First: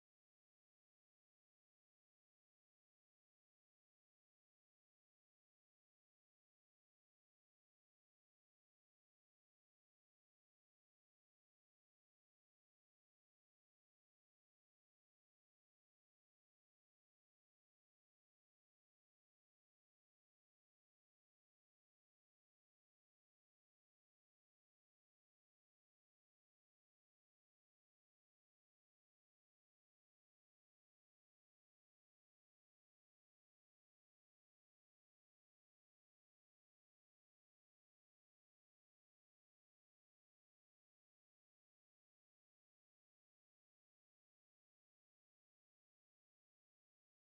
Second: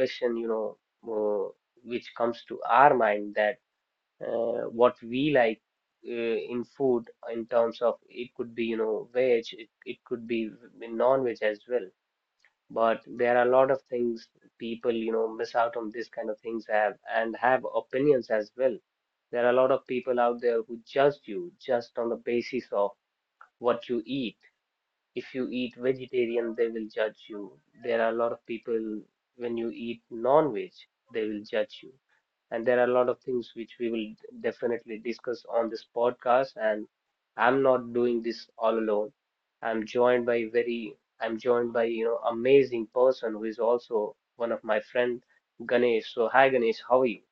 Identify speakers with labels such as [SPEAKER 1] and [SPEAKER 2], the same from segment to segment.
[SPEAKER 1] question, uh, which comes to our mind that what we like in food in terms of it could be, you know, veg, it could be non-veg as well. But there are a lot of things people, miss out on this kind of things have and have opinions as well. There are a lot of people out there who judge you just on the basis of what you eat if you eat vegetarian, they will judge you. There are a lot of people, when you eat non-veg, they will judge you. And there are a lot of things which we will definitely discuss on this podcast. And I'm not doing this all alone. I'm joined by very, I'm joined by, you know, amazing person who is also one of my friend, Ganesh. So, hi Ganesh, how are you?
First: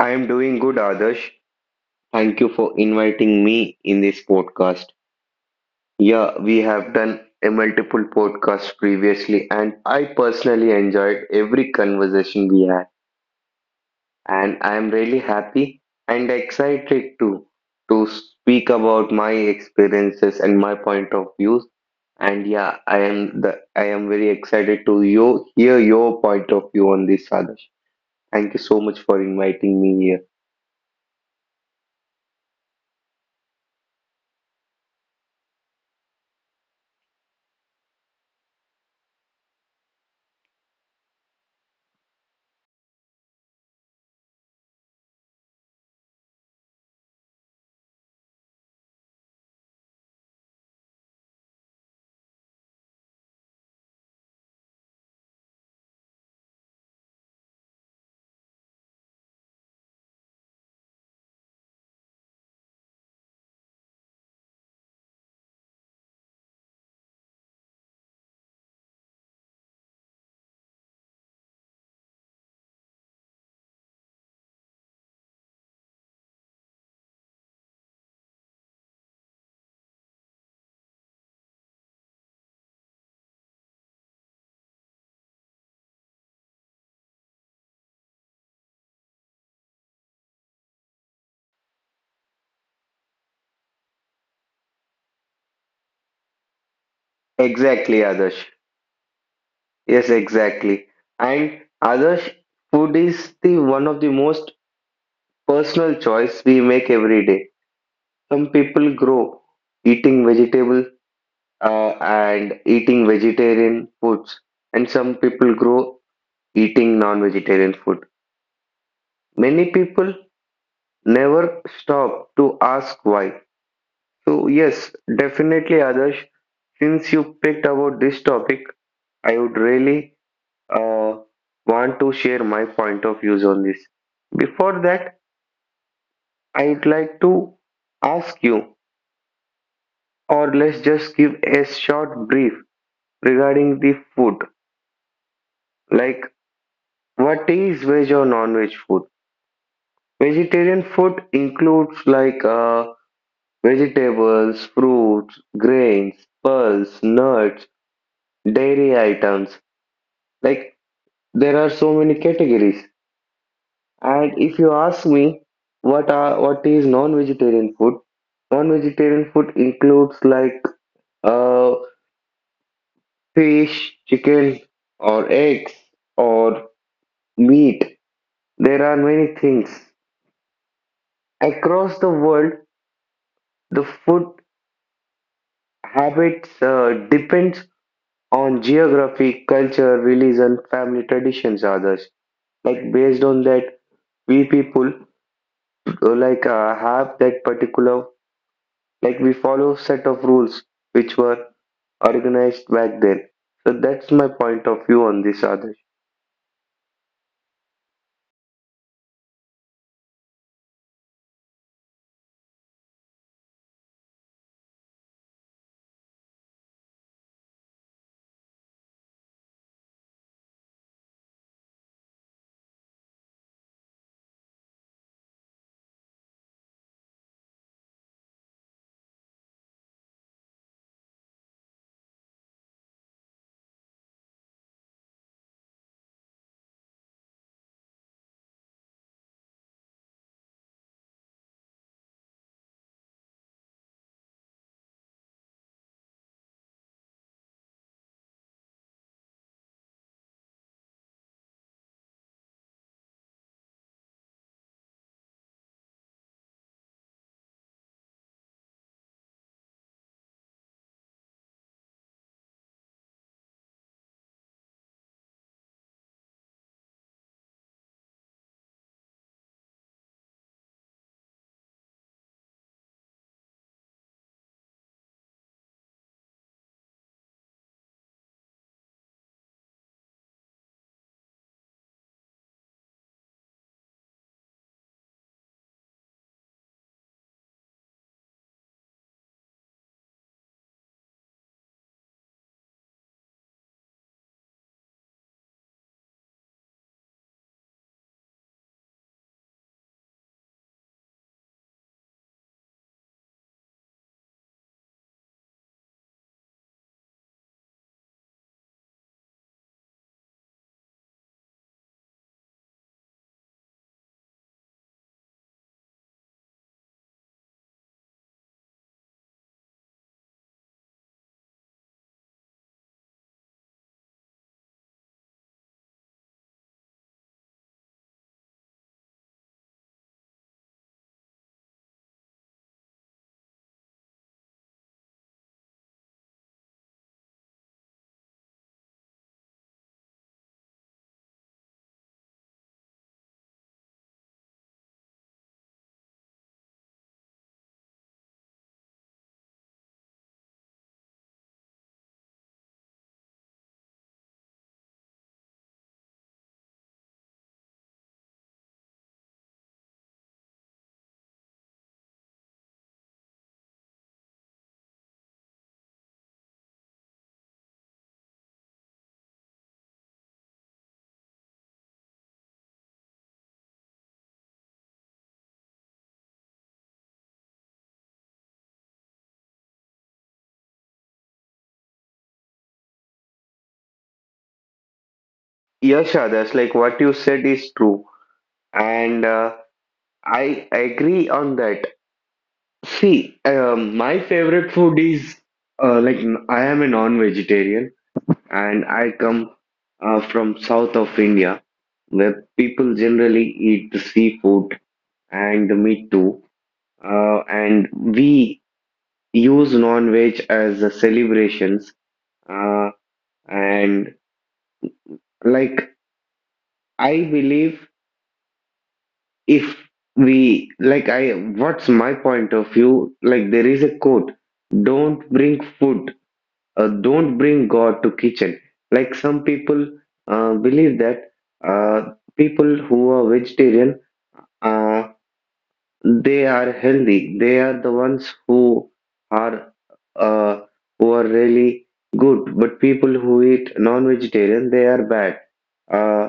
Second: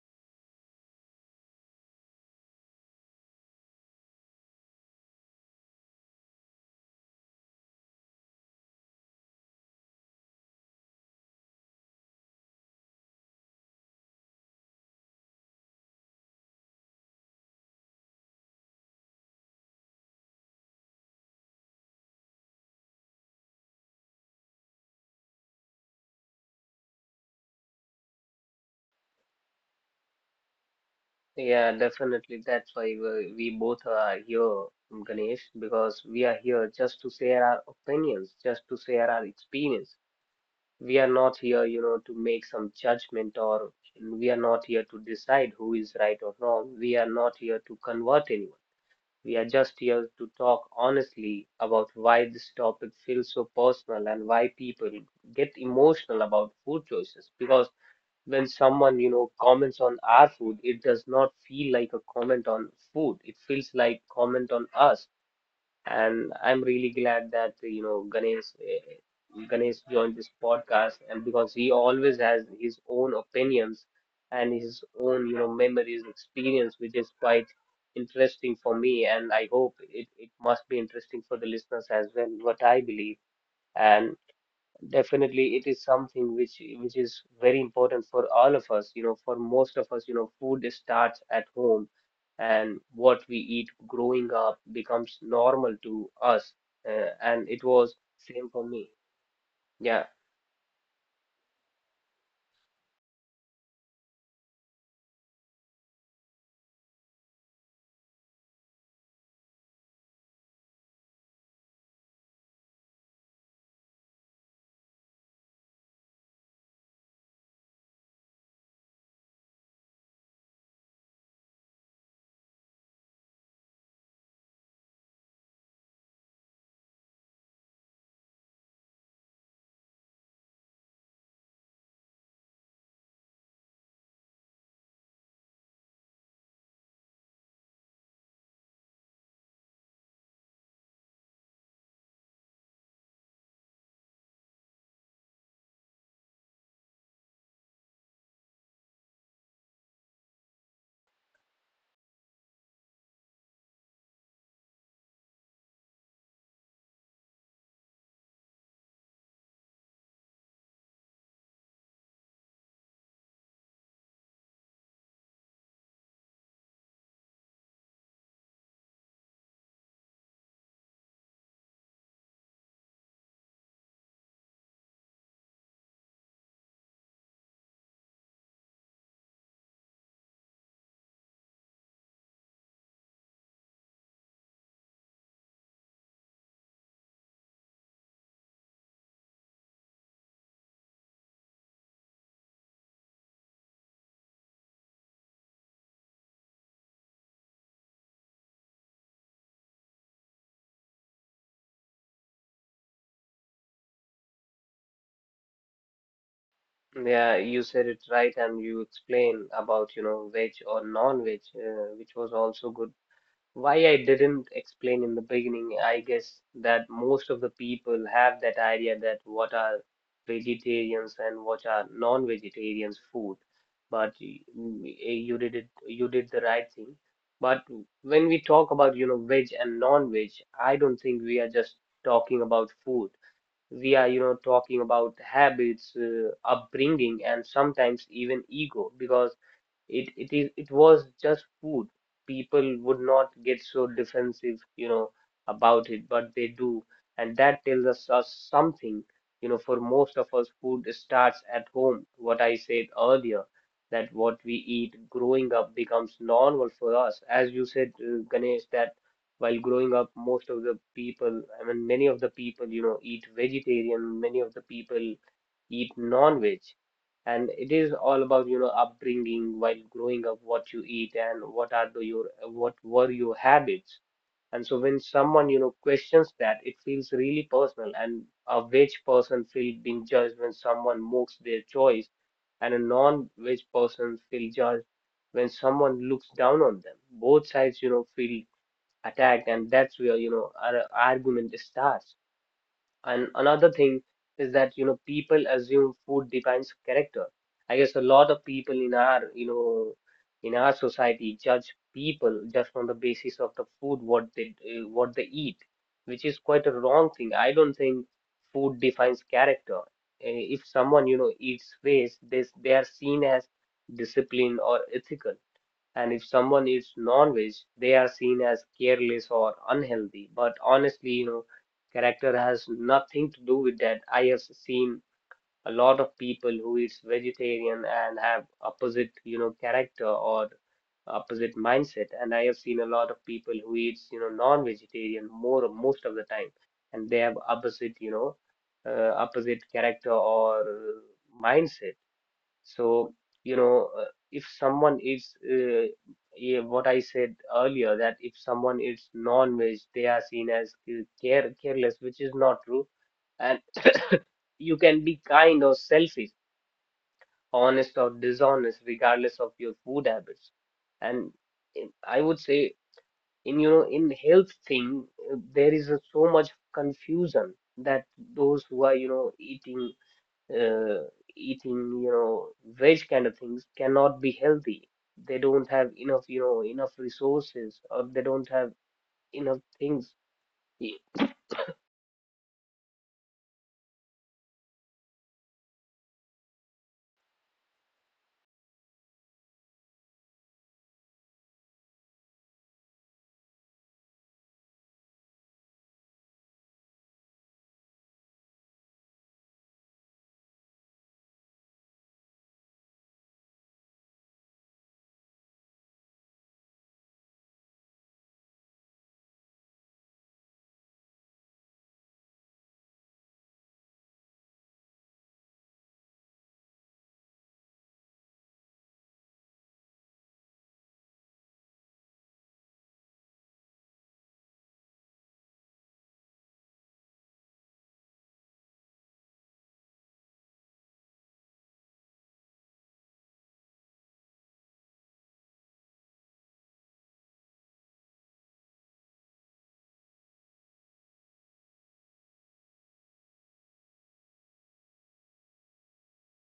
[SPEAKER 2] I am doing good, Adarsh. Thank you for inviting me in this podcast. Yeah, we have done a multiple podcasts previously, and I personally enjoyed every conversation we had. And I am really happy and excited to speak about my experiences and my point of views. And yeah, I am very excited to you hear your point of view on this, Adarsh. Thank you so much for inviting me here.
[SPEAKER 1] Yeah, definitely. That's why we both are here, Ganesh, because we are here just to share our opinions, just to share our experience. We are not here, you know, to make some judgment or we are not here to decide who is right or wrong. We are not here to convert anyone. We are just here to talk honestly about why this topic feels so personal and why people get emotional about food choices because when someone, you know, comments on our food, it does not feel like a comment on food. It feels like comment on us. And I'm really glad that, you know, Ganesh joined this podcast and because he always has his own opinions and his own, you know, memories, experience, which is quite interesting for me. And I hope it must be interesting for the listeners as well, what I believe. And definitely, it is something which is very important for all of us. You know, for most of us, you know, food starts at home, and what we eat growing up becomes normal to us. And it was
[SPEAKER 2] Exactly,
[SPEAKER 1] same for
[SPEAKER 2] Adarsh.
[SPEAKER 1] me. Yeah,
[SPEAKER 2] Yes, exactly. And Adarsh, food is the one of the most personal choice we make every day. Some people grow eating vegetable and eating vegetarian foods, and some people grow eating non-vegetarian food. Many people never stop to ask why. So yes, definitely, Adarsh, since you picked about this topic, I would really uh, want to share my point of views on this. Before that, I'd like to ask you, or let's just give a short brief regarding the food. Like, what is veg or non-veg food? Vegetarian food includes like vegetables, fruits, grains, pearls, nuts, dairy items. Like, there are so many categories. And if you ask me what is non-vegetarian food includes like uh, fish, chicken, or eggs, or meat. There are many things across the world. The food habits depends on geography, culture, religion, family traditions, others. Like based on that, we people have that particular. Like we follow set of rules which were organized back then. So that's my point of view on this, Adarsh.
[SPEAKER 1] yeah, you said it right, and you explained about you know veg or non-veg, which was also good. Why I didn't explain in the beginning, I guess that most of the people have that idea that what are vegetarians and what are non-vegetarians food. But you did it, you did the right thing. But when we talk about, you know, veg and non-veg, I don't think we are just talking about food. We are, you know, talking about habits, upbringing, and sometimes even ego, because it is it was just food. People would not get so defensive, you know, about it, but they do, and that tells us, us something. You know, for most of us, food starts at home. What I said earlier, that what we eat growing up becomes normal for us. As you said, Ganesh, that while growing up, most of the people, I mean, many of the people, you know, eat vegetarian. Many of the people eat non-veg and it is all about you know upbringing while growing up what you eat and what are the your what were your habits and so when someone you know questions that it feels really personal and a veg person feel being judged when someone mocks their choice and a non-veg person feel judged when someone looks down on them both sides you know feel attacked and that's where you know our argument starts and another thing is that, you know, people assume food defines character. I guess a lot of people in our, you know, in our society judge people just on the basis of the food what they eat, which is quite a wrong thing. I don't think food defines character. If someone, you know, eats waste, this they are seen as disciplined or ethical. And if someone eats non-veg, they are seen as careless or unhealthy. But honestly, you know, character has nothing to do with that. I have seen a lot of people who eats vegetarian and have opposite, you know, character or opposite mindset. And I have seen a lot of people who eats, you know, non-vegetarian more most of the time, and they have opposite, opposite character or mindset. So, you know, uh, if someone is, yeah, what I said earlier, that if someone is non-veg, they are seen as careless, which is not true. And you can be kind or selfish, honest or dishonest, regardless of your food habits. And I would say, in you know, in health thing, there is a, so much confusion that those who are you know uh, eating you know veg kind of things cannot be healthy they don't have enough you know enough resources or they don't have enough things Y-
[SPEAKER 2] Yes, Adarsh, like what you said is true, and I agree on that. See, my favorite food is I am a non-vegetarian, and I come from south of India, where people generally eat the seafood and the meat too. And we use non-veg as a celebrations, uh, and like I believe if we like I what's my point of view, like there is a quote, don't bring food, don't bring god to kitchen. Like some people believe that uh, people who are vegetarian, uh, they are healthy. They are the ones are uh, who are really good. But people who eat non-vegetarian, they are bad. Uh,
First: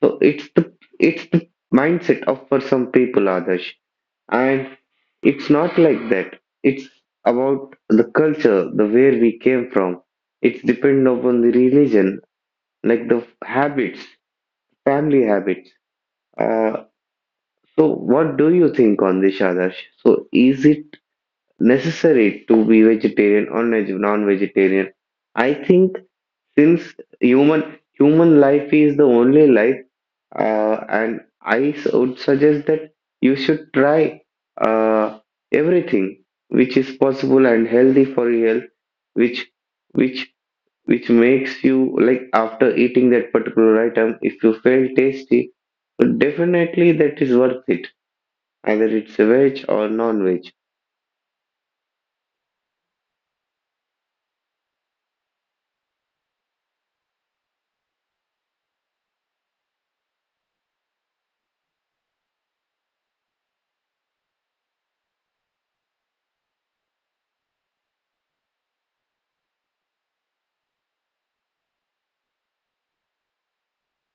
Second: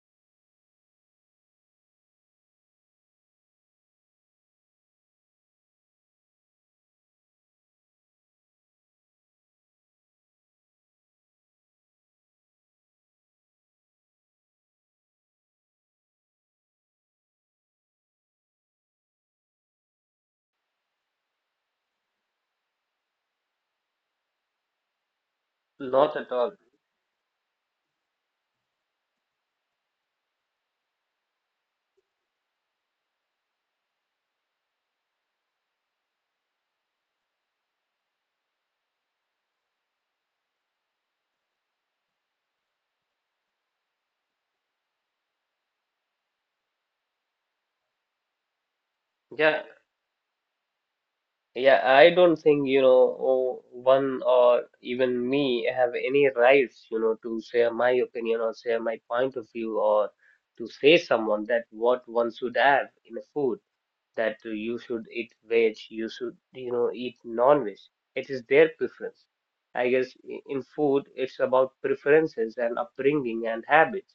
[SPEAKER 2] so it's the mindset of for some people, Adarsh, and it's not like that. It's about the culture, the where we came from. It's dependent upon the religion, like the habits, family habits. Uh, so what do you think on this, Adarsh? So is it necessary to be vegetarian or non-vegetarian? I think
[SPEAKER 1] not at all
[SPEAKER 2] since human life is the only life, and I would suggest that you should try uh, everything which is possible and healthy for your health, which which makes you, like after eating that particular item, if you feel tasty, definitely that is worth it, either it's a
[SPEAKER 1] yeah
[SPEAKER 2] veg or non-veg.
[SPEAKER 1] yeah I don't think you know one or even me have any rights you know to share my opinion or share my point of view or to say someone that what one should have in a food that you should eat veg, you should, you know, eat non-veg. It is their preference. I guess in food, it's about preferences and upbringing and habits.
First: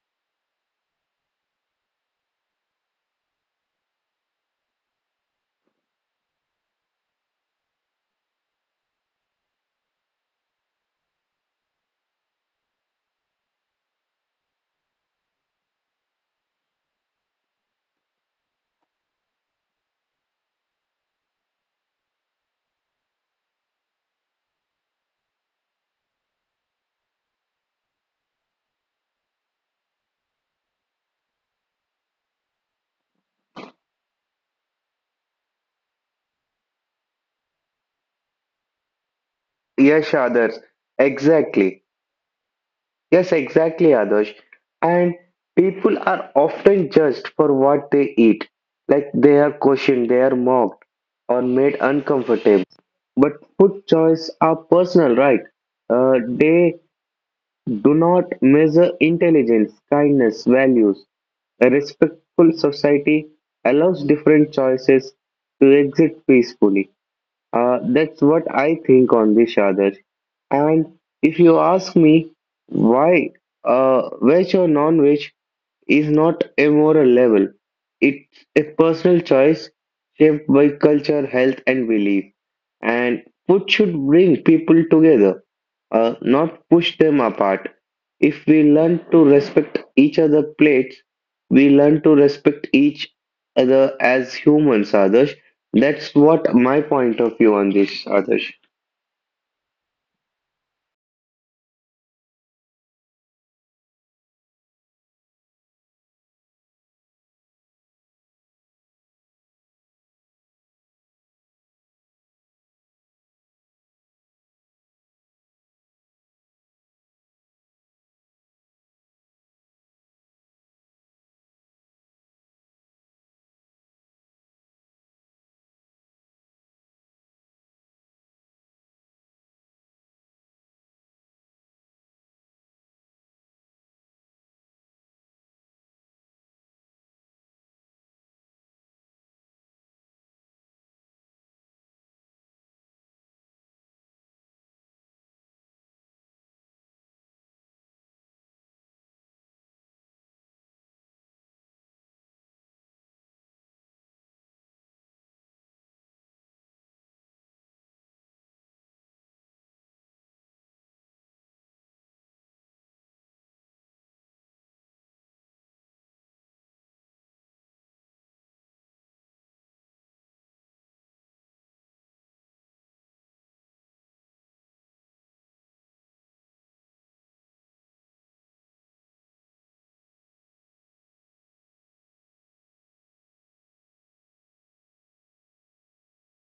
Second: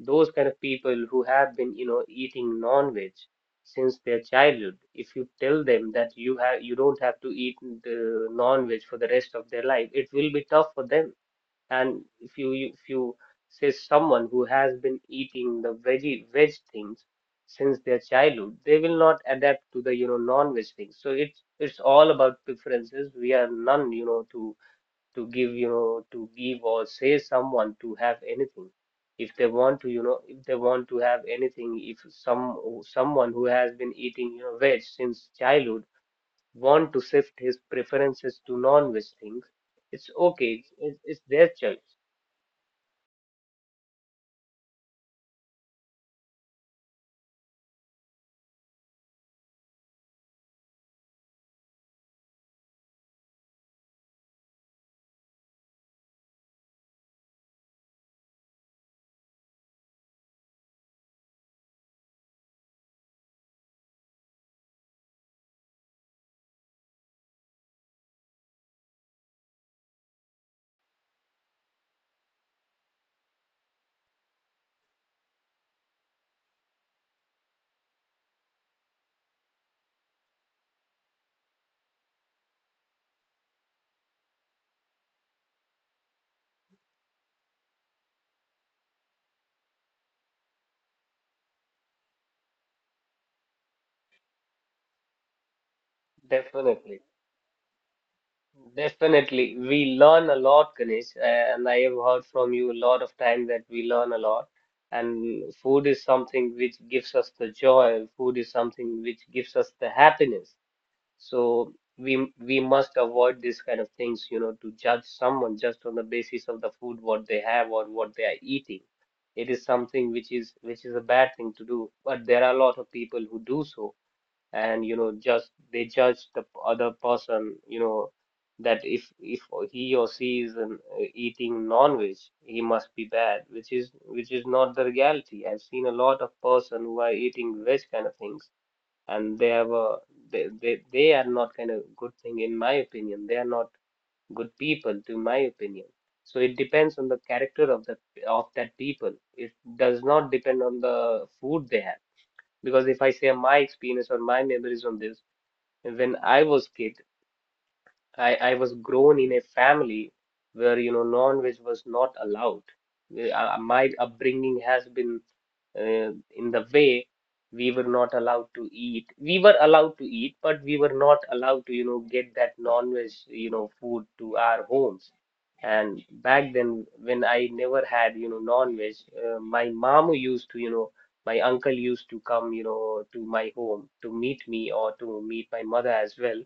[SPEAKER 1] Those kind of people who have been, you know, eating non-veg since their childhood, if you tell them that you have, you don't have to eat the non-veg for the rest of their life, it will be tough for them and if you say someone who has been eating the veg things since their childhood they will not adapt to the you know non-veg things so it's all about preferences we are none you know to give you know to give or say someone to have anything if they want to you know if they want to have anything if some someone who has been eating you know veg since childhood want to shift his preferences to non-veg things it's
[SPEAKER 2] Yes,
[SPEAKER 1] okay
[SPEAKER 2] others.
[SPEAKER 1] it's their
[SPEAKER 2] Exactly.
[SPEAKER 1] choice.
[SPEAKER 2] Yes, exactly, Adarsh. And people are often judged for what they eat. Like they are questioned, they are mocked, or made uncomfortable. But food choice are personal, right? They do not measure intelligence, kindness, values. A respectful society allows different choices to exist peacefully. That's what I think on this, Shadar. And if you ask me why veg or non-veg is not a moral level, it's a personal choice shaped by culture, health, and belief. And food should bring people together, not push them apart. If we learn to respect each other plates, we learn to respect each other as humans, Adarsh. That's what my
[SPEAKER 1] Definitely,
[SPEAKER 2] point of view on this, Adarsh.
[SPEAKER 1] definitely. We learn a lot, Ganesh, and I have heard from you a lot of time that we learn a lot. And food is something which gives us the joy. Food is something which gives us the happiness. So we must avoid this kind of things, you know, to judge someone just on the basis of the food what they have or what they are eating. It is something which is a bad thing to do. But there are a lot of people who do so and you know just they judge the other person you know that if he or she is eating non-veg he must be bad which is not the reality. I've seen a lot of person who are eating veg kind of things and they have a they are not kind of good thing in my opinion they are not good people to my opinion so it depends on the character of the of that people it does not depend on the food they have because if I say my experience or my memories on this when I was kid, I was grown in a family where, you know, non-veg was not allowed. My upbringing has been uh, in the way we were not allowed to eat. We were allowed to eat, but we were not allowed to, you know, get that non-veg, you know, food to our homes. And back then, when I never had, non-veg, my mom used to, my uncle used to come, you know, to my home to meet me or to meet my mother as well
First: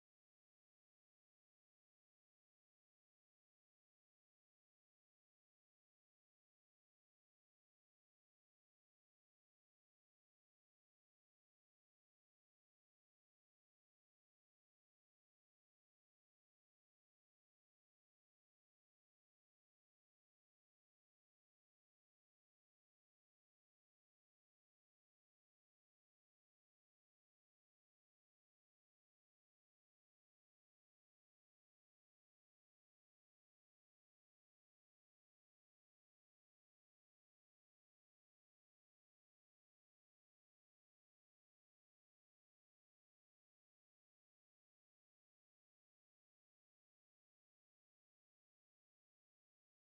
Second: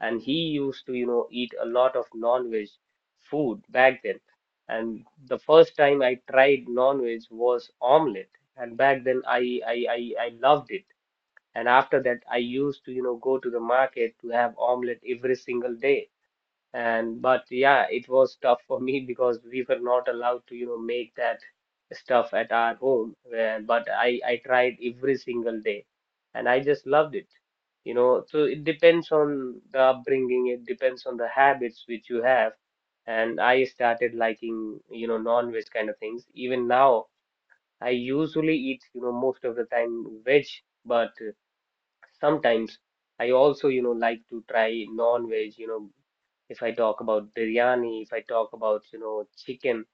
[SPEAKER 1] and he used to eat a lot of non-veg food back then. And the first time I tried non-veg was omelette, and back then I loved it. And after that I used to go to the market to have omelette every single day. And but yeah, it was tough for me because we were not allowed to make that stuff at our home where, but I tried every single day, and I just loved it. So it depends on the upbringing, it depends on the habits which you have. And I started liking, you know, non-veg kind of things. Even now I usually eat, you know, most of the time veg, but sometimes I also, you know, like to try non-veg, you know, if I talk about biryani, if I talk about, you know, chicken,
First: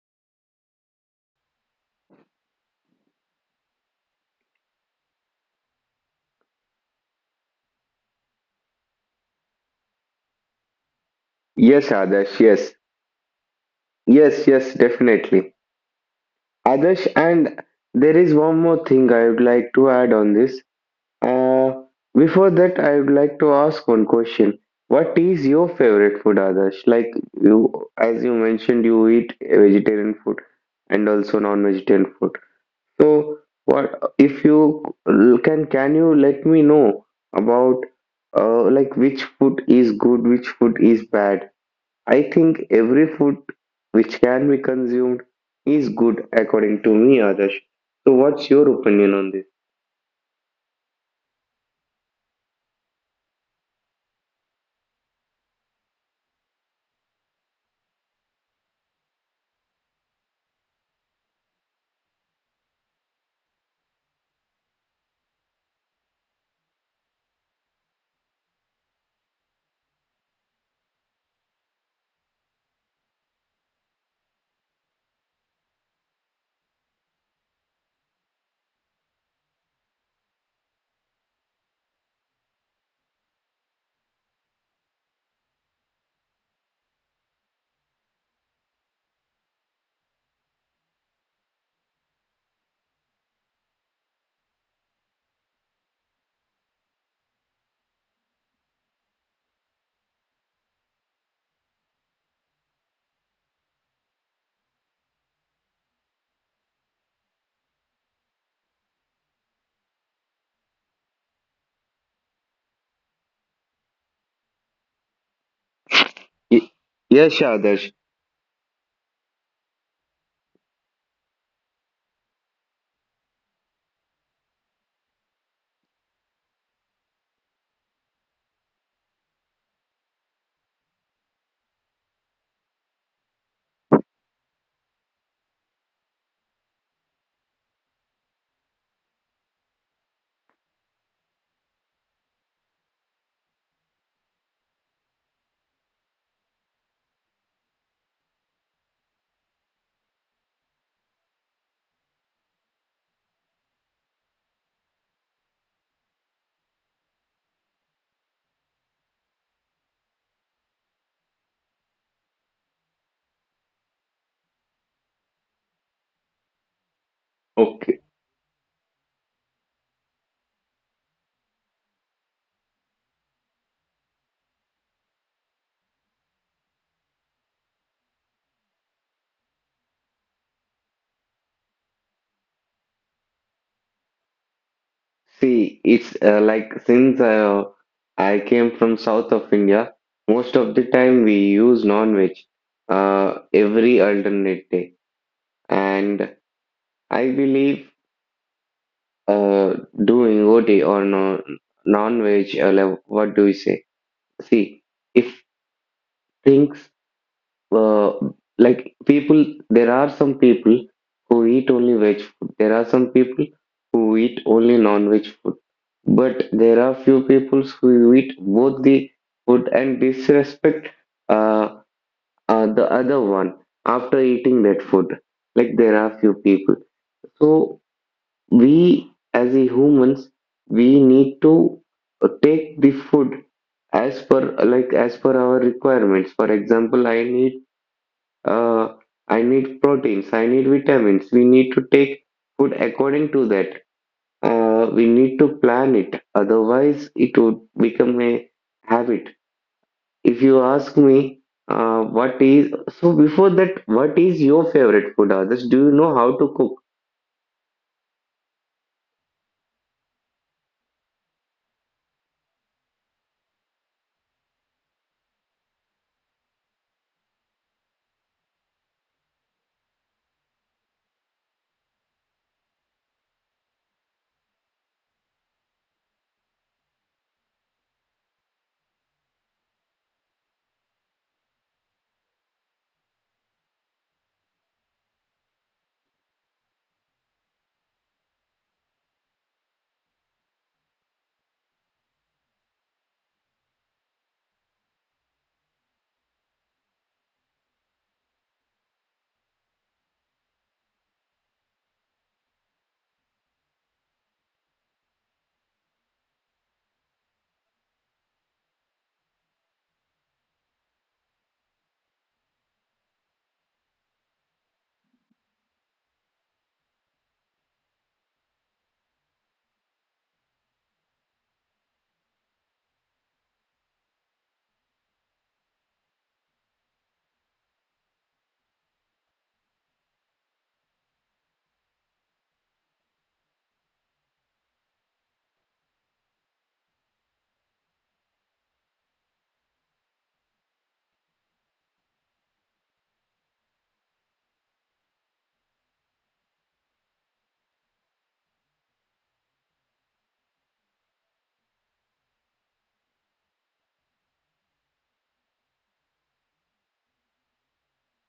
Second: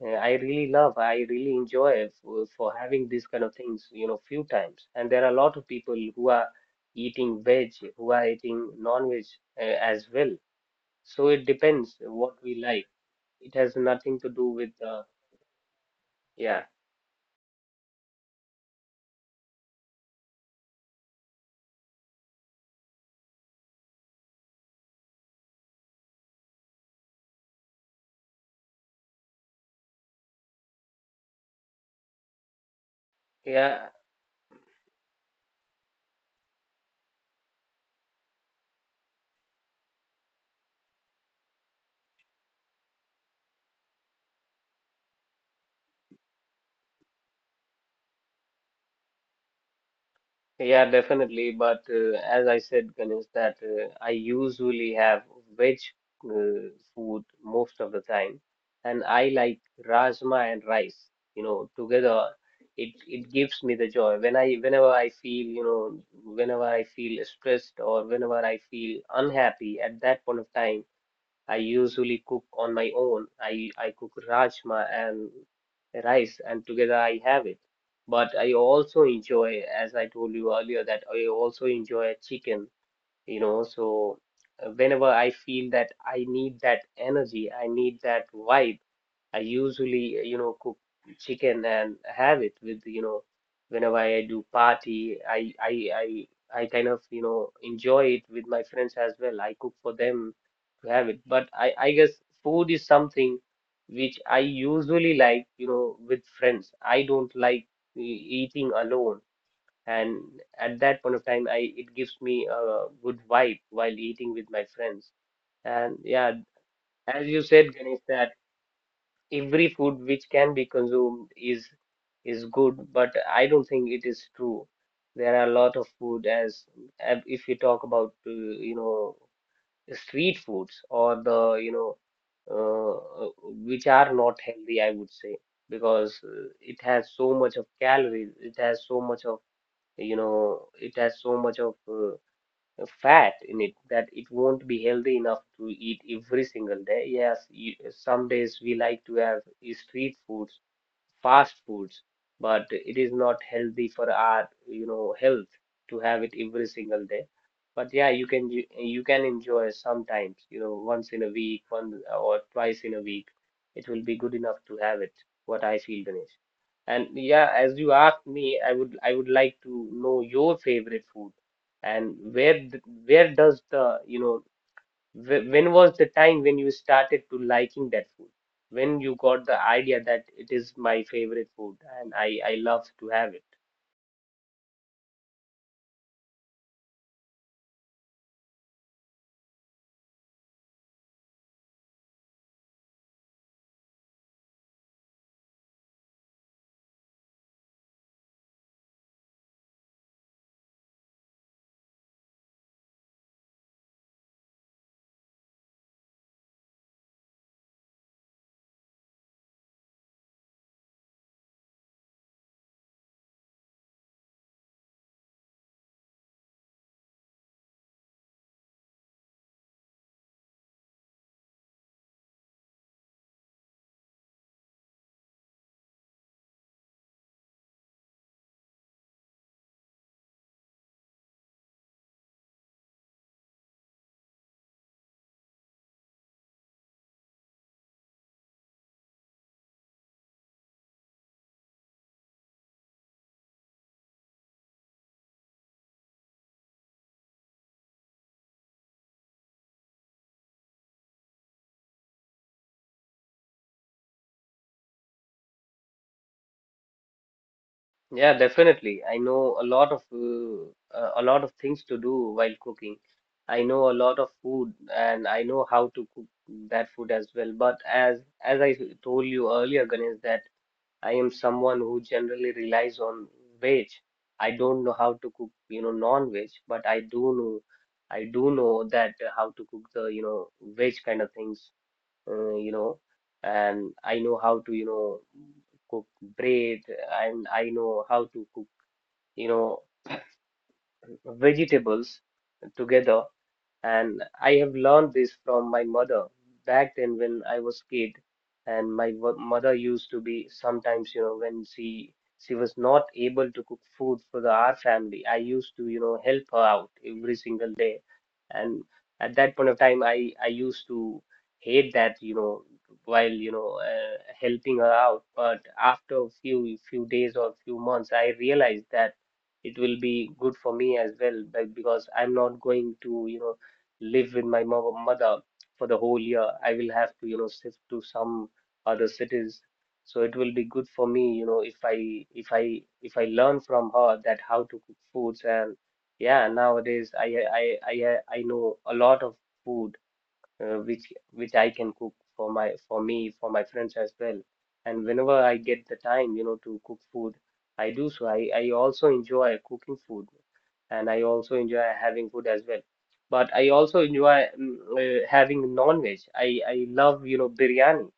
[SPEAKER 1] I really love, I really enjoy for having these kind of things, you know, few times. And there are a lot of people who are eating veg, who are eating non-veg as well. So it
[SPEAKER 2] Yes,
[SPEAKER 1] depends what
[SPEAKER 2] Adarsh,
[SPEAKER 1] we
[SPEAKER 2] yes.
[SPEAKER 1] like. It has nothing to do
[SPEAKER 2] Yes,
[SPEAKER 1] with,
[SPEAKER 2] yes, definitely.
[SPEAKER 1] yeah,
[SPEAKER 2] Adarsh, and there is one more thing I would like to add on this. Uh, before that, I would like to ask one question. What is your favorite food, Adarsh? Like you, as you mentioned, you eat vegetarian food and also non-vegetarian food. So,
[SPEAKER 1] yeah.
[SPEAKER 2] what if you can you let me know about like which food is good, which food is bad? I think every food which can be consumed is good according to me, Adarsh. So, what's your opinion on this?
[SPEAKER 1] Yeah, definitely. But as I said, Ganesh, that I usually have veg food most of the time, and I like rajma and rice. You know, together, it gives me the joy. Whenever I feel, you know, whenever I feel stressed or whenever I feel unhappy at that point of time, I usually cook on my own. I cook rajma and rice, and together I have it. But I also enjoy, as I told you earlier, that I also enjoy chicken, you know. So whenever I feel that I need that energy, I need that vibe, I usually you know, cook chicken and have it with, you know, whenever I do party, I kind of, you know, enjoy it with my friends as well. I cook for them to have it. But I guess food is something which I usually like, you know, with friends. I don't like e- eating alone, and at that point of time, I it gives me a good vibe while eating with my friends. And yeah,
[SPEAKER 2] Y-
[SPEAKER 1] as
[SPEAKER 2] Yes,
[SPEAKER 1] you said,
[SPEAKER 2] Adarsh.
[SPEAKER 1] Ganesh, that every food which can be consumed is good, but I don't think it is true. There are a lot of food, as if we talk about, you know, street foods or the, you know uh, which are not healthy, I would say, because it has so much of calories, it has so much of, it has so much of, fat in it that it won't be healthy enough to eat every single day. Yes, you, some days we like to have, street foods, fast foods, but it is not healthy for our, you know, health to have it every single day. But yeah, you can you can enjoy sometimes, you know, once in a week, one or twice in a week. It will be good enough to have it, what I feel, Ganesh. And yeah, as
[SPEAKER 2] Okay.
[SPEAKER 1] you asked me, I would like to know your favorite food, and where where does the, when was the time when you started to liking that food? When you got the idea that it is my favorite food and I love to have it.
[SPEAKER 2] See, it's like since I came from south of India, most of the time we use non-veg every alternate day. And I believe uh, doing OT or no, non-veg, or like, what do we say? See, if things uh, like people, there are some people who eat only veg food. There are some people who eat only non-veg food. But there are few people who eat both the food and disrespect uh, the other one after eating that food. Like there are few people. So we as a humans, we need to take the food as per, like as per our requirements. For example, uh, I need proteins, I need vitamins. We need to take food according to that. We need to plan it, otherwise, it would become a habit. If you ask me, what is so before that, what is your favorite food, Others? Do you know how to cook?
[SPEAKER 1] Yeah, definitely. I know a lot of, uh, a lot of things to do while cooking. I know a lot of food, and I know how to cook that food as well. But as I told you earlier, Ganesh, that I am someone who generally relies on veg. I don't know how to cook, you know, non-veg, but I do know that, how to cook the, you know, veg kind of things, uh, you know, and I know how to, you know, cook bread, and I know how to cook, you know, vegetables together, and I have learned this from my mother back then when I was kid. And my mother used to be sometimes, you know, when she was not able to cook food for the our family, I used to, you know, help her out every single day. And at that point of time, I used to hate that, you know, while, you know, helping her out. But after a few days or few months, I realized that it will be good for me as well, but because I'm not going to, you know, live with my mother for the whole year. I will have to, you know, shift to some other cities. So it will be good for me, you know, if I learn from her that how to cook foods. And yeah, nowadays I know a lot of food, which I can cook for my for me, for my friends as well. And whenever I get the time, you know, to cook food, I do so. I also enjoy cooking food, and I also enjoy having food as well. But I also enjoy having non-veg. I love, you know, biryani.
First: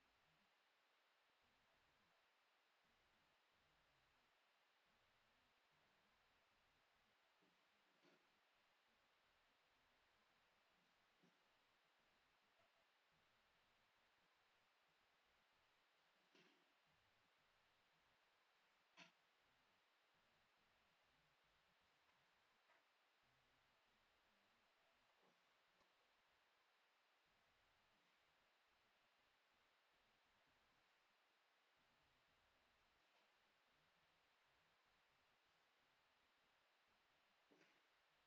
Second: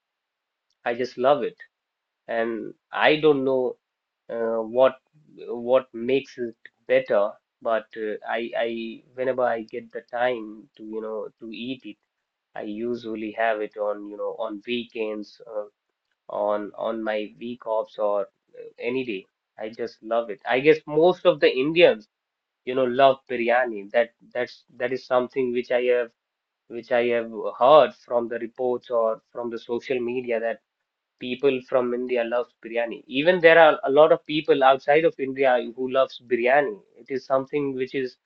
[SPEAKER 1] I just love it, and I don't know, what makes it better. But I whenever I get the time to, you know, to eat it. I usually have it on, you know, on weekends, on my week offs, or any day. I just love it. I guess most of the Indians, you know, love biryani. That is something which I have, which I have heard from the reports or from the social media that people from India loves biryani. Even there are a lot of people outside of India who loves biryani. It is something which is,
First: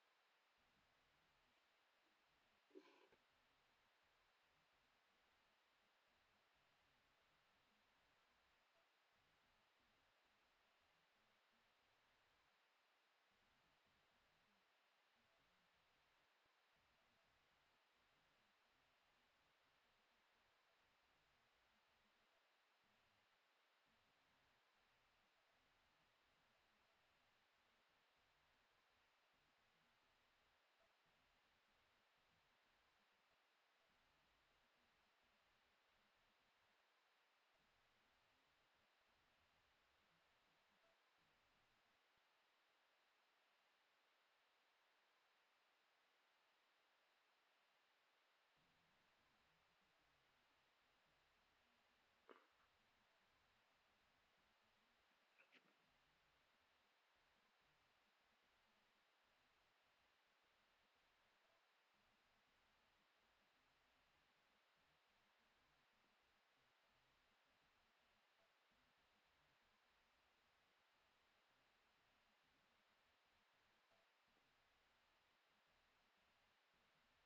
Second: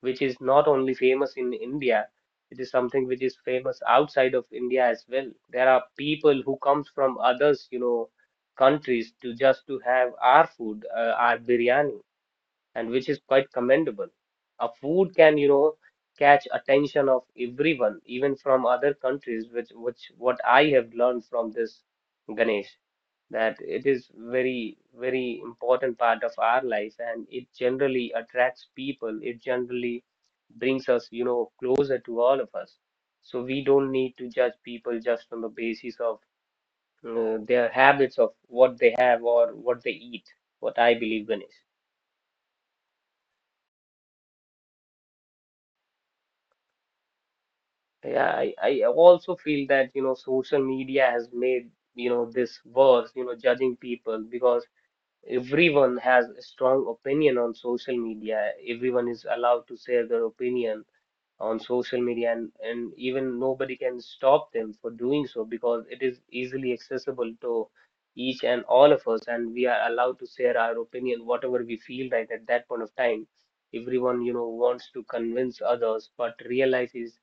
[SPEAKER 1] not only famous in India, it is something which is famous outside of India as well. There are people who comes from others, you know, countries, to just to have our food, our biryani, and which is quite commendable. A food can, you know, catch attention of everyone, even from other countries, which what I have learned from this, Ganesh, that it is very very important part of our life, and it generally attracts people, it generally brings us, you know, closer to all of us. So we don't need to judge people just on the basis of, their habits of what they have or what they eat, what I believe, Ganesh. Yeah, I also feel that, you know, social media has made, you know, this worse, you know, judging people, because everyone has a strong opinion on social media, everyone is allowed to share their opinion on social media, and even nobody can stop them for doing so, because it is easily accessible to each and all of us, and we are allowed to share our opinion whatever we feel right at that point of time. Everyone, you know, wants to convince others, but real life is,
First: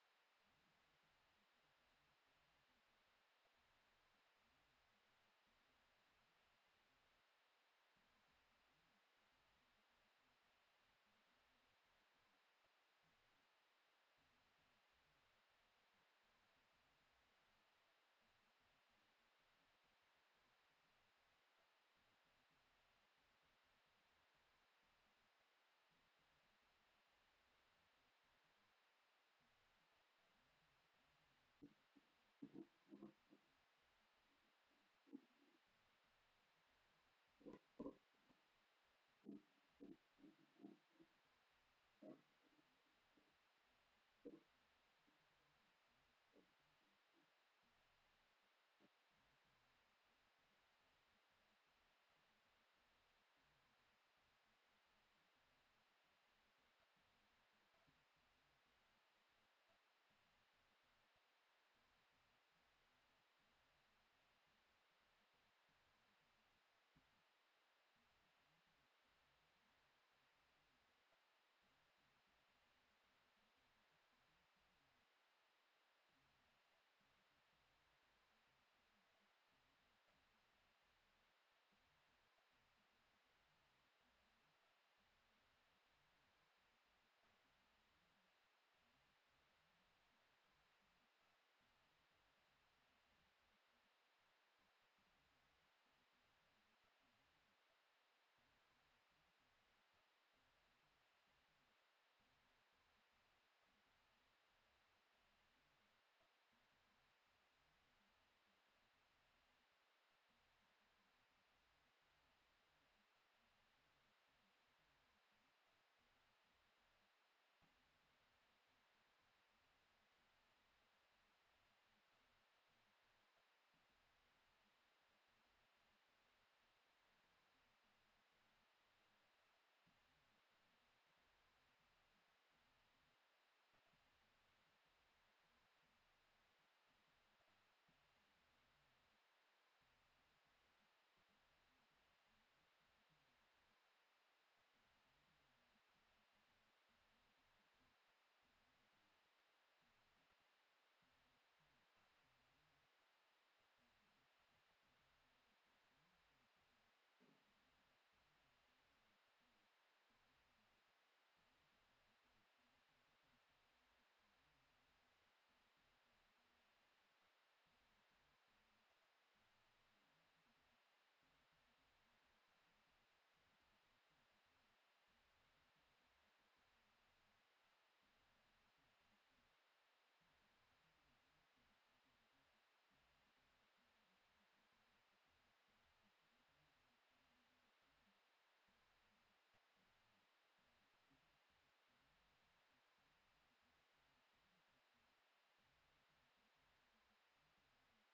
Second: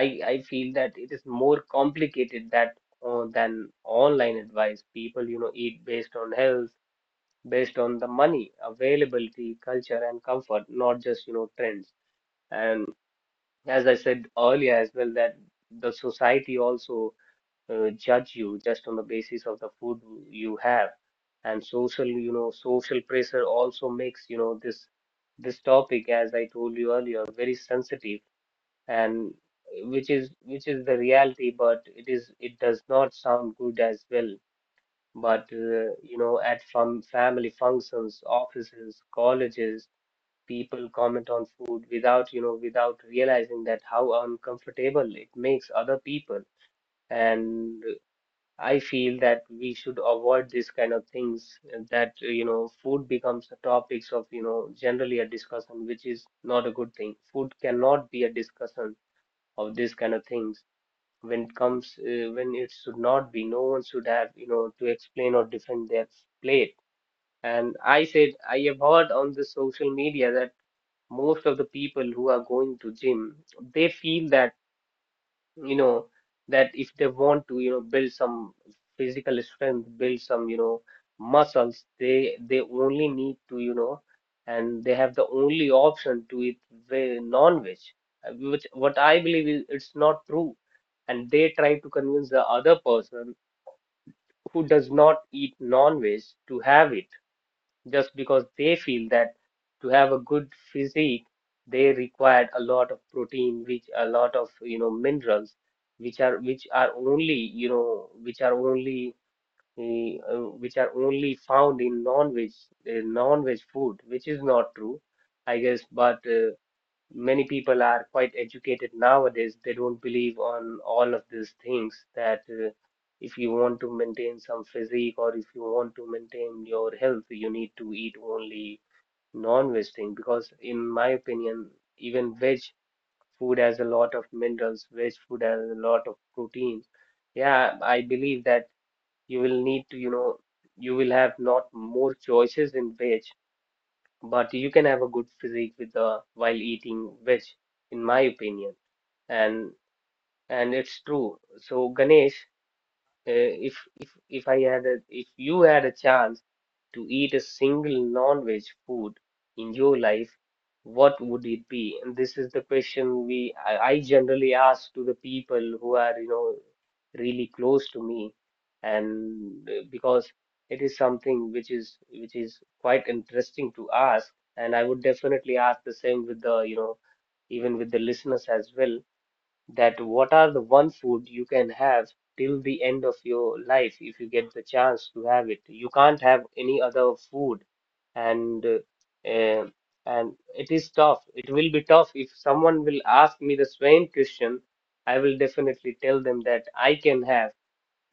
[SPEAKER 1] I feel that it is more complicated that, than online advice. People, you know, eat based on health, based on the money, availability, culture, and comfort, not just, you know, trends. And as I said earlier as well, that the society also, judge you just on the basis of the food you have. And social, you know, social pressure also makes, you know, this topic, as I told you earlier, very sensitive, and which is, the reality, but it does not sound good as well. But you know, at fun family functions, offices, colleges, people comment on food without, you know, without realizing that how uncomfortable it makes other people. And I feel that we should avoid this kind of things. And That, you know, food becomes a topics of, you know, generally a discussion, which is not a good thing. Food cannot be a discussion of this kind of things when it comes, when it should not be. No one should have, you know, to explain or defend their plate. And I said, I have heard on the social media that most of the people who are going to gym, they feel that, you know, that if they want to, you know, build some physical strength, build some, you know, muscles, they only need to, you know, and they have the only option to eat, non-veg, which what I believe is it's not true. And they try to convince the other person who does not eat non-veg to have it just because they feel that to have a good physique, they required a lot of protein, which a lot of, you know, minerals, which are, which are only you know which are only which are only found in non-veg, food, which is not true, I guess. But many people are quite educated nowadays. They don't believe on all of these things that, if you want to maintain some physique or if you want to maintain your health, you need to eat only non-veg thing, because in my opinion, even veg food has a lot of minerals, veg food has a lot of proteins. Yeah, I believe that you will need to, you know, you will have not more choices in veg, but you can have a good physique with the while eating veg, in my opinion. and and it's true. So Ganesh, uh, if if I had a, if you had a chance to eat a single non-veg food in your life, what would it be? And this is the question we I generally ask to the people who are, you know, really close to me, and because it is something which is, quite interesting to ask, and I would definitely ask the same with the, you know, even with the listeners as well, that what are the one food you can have till the end of your life if you get the chance to have it. You can't have any other food, and eh, and it is tough. It will be tough if someone will ask me the same question. I will definitely tell them that I can have,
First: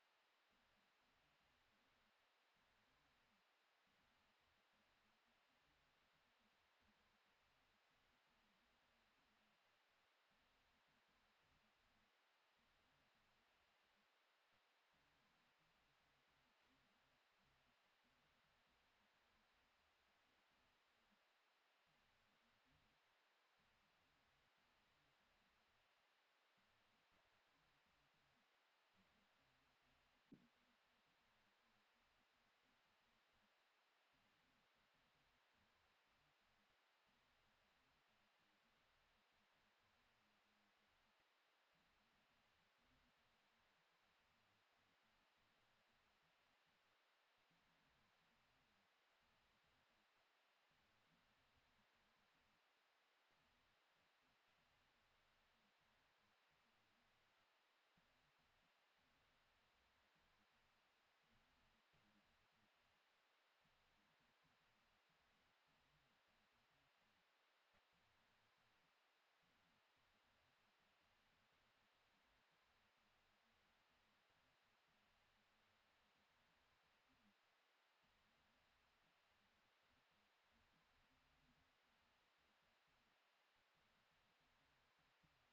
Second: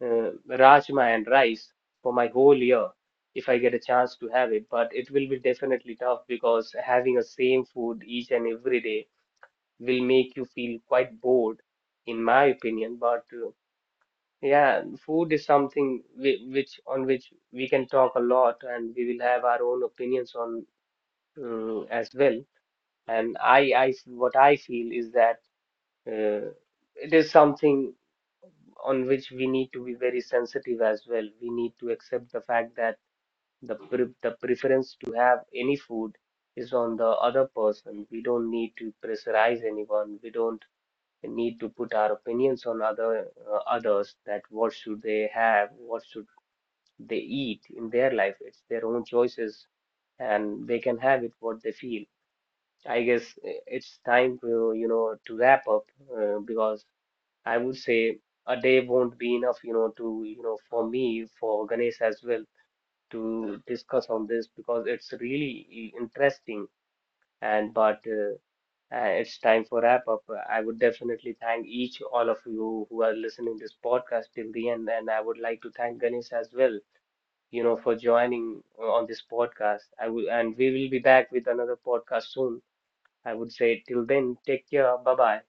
[SPEAKER 1] rajma and rice for my whole year if I get a chance to have it. But it will be definitely tough, because having a same food each and every day will make you feel quite bored, in my opinion. But yeah, food is something which on which we can talk a lot, and we will have our own opinions on, as well. And what I feel is that, uh, it is something on which we need to be very sensitive as well. We need to accept the fact that the preference to have any food is on the other person. We don't need to pressurize anyone. We don't need to put our opinions on other, others, that what should they have, what should they eat in their life. It's their own choices, and they can have it what they feel. I guess it's time to, you know, to wrap up, because I would say a day won't be enough, you know, to, you know, for me, for Ganesh as well, to discuss on this, because it's really interesting. And but it's time for wrap up. I would definitely thank each all of you who are listening this podcast till the end, and I would like to thank Ganesh as well, you know, for joining on this podcast. I will, and we will be back with another podcast soon. I would say till then, take care. Bye bye.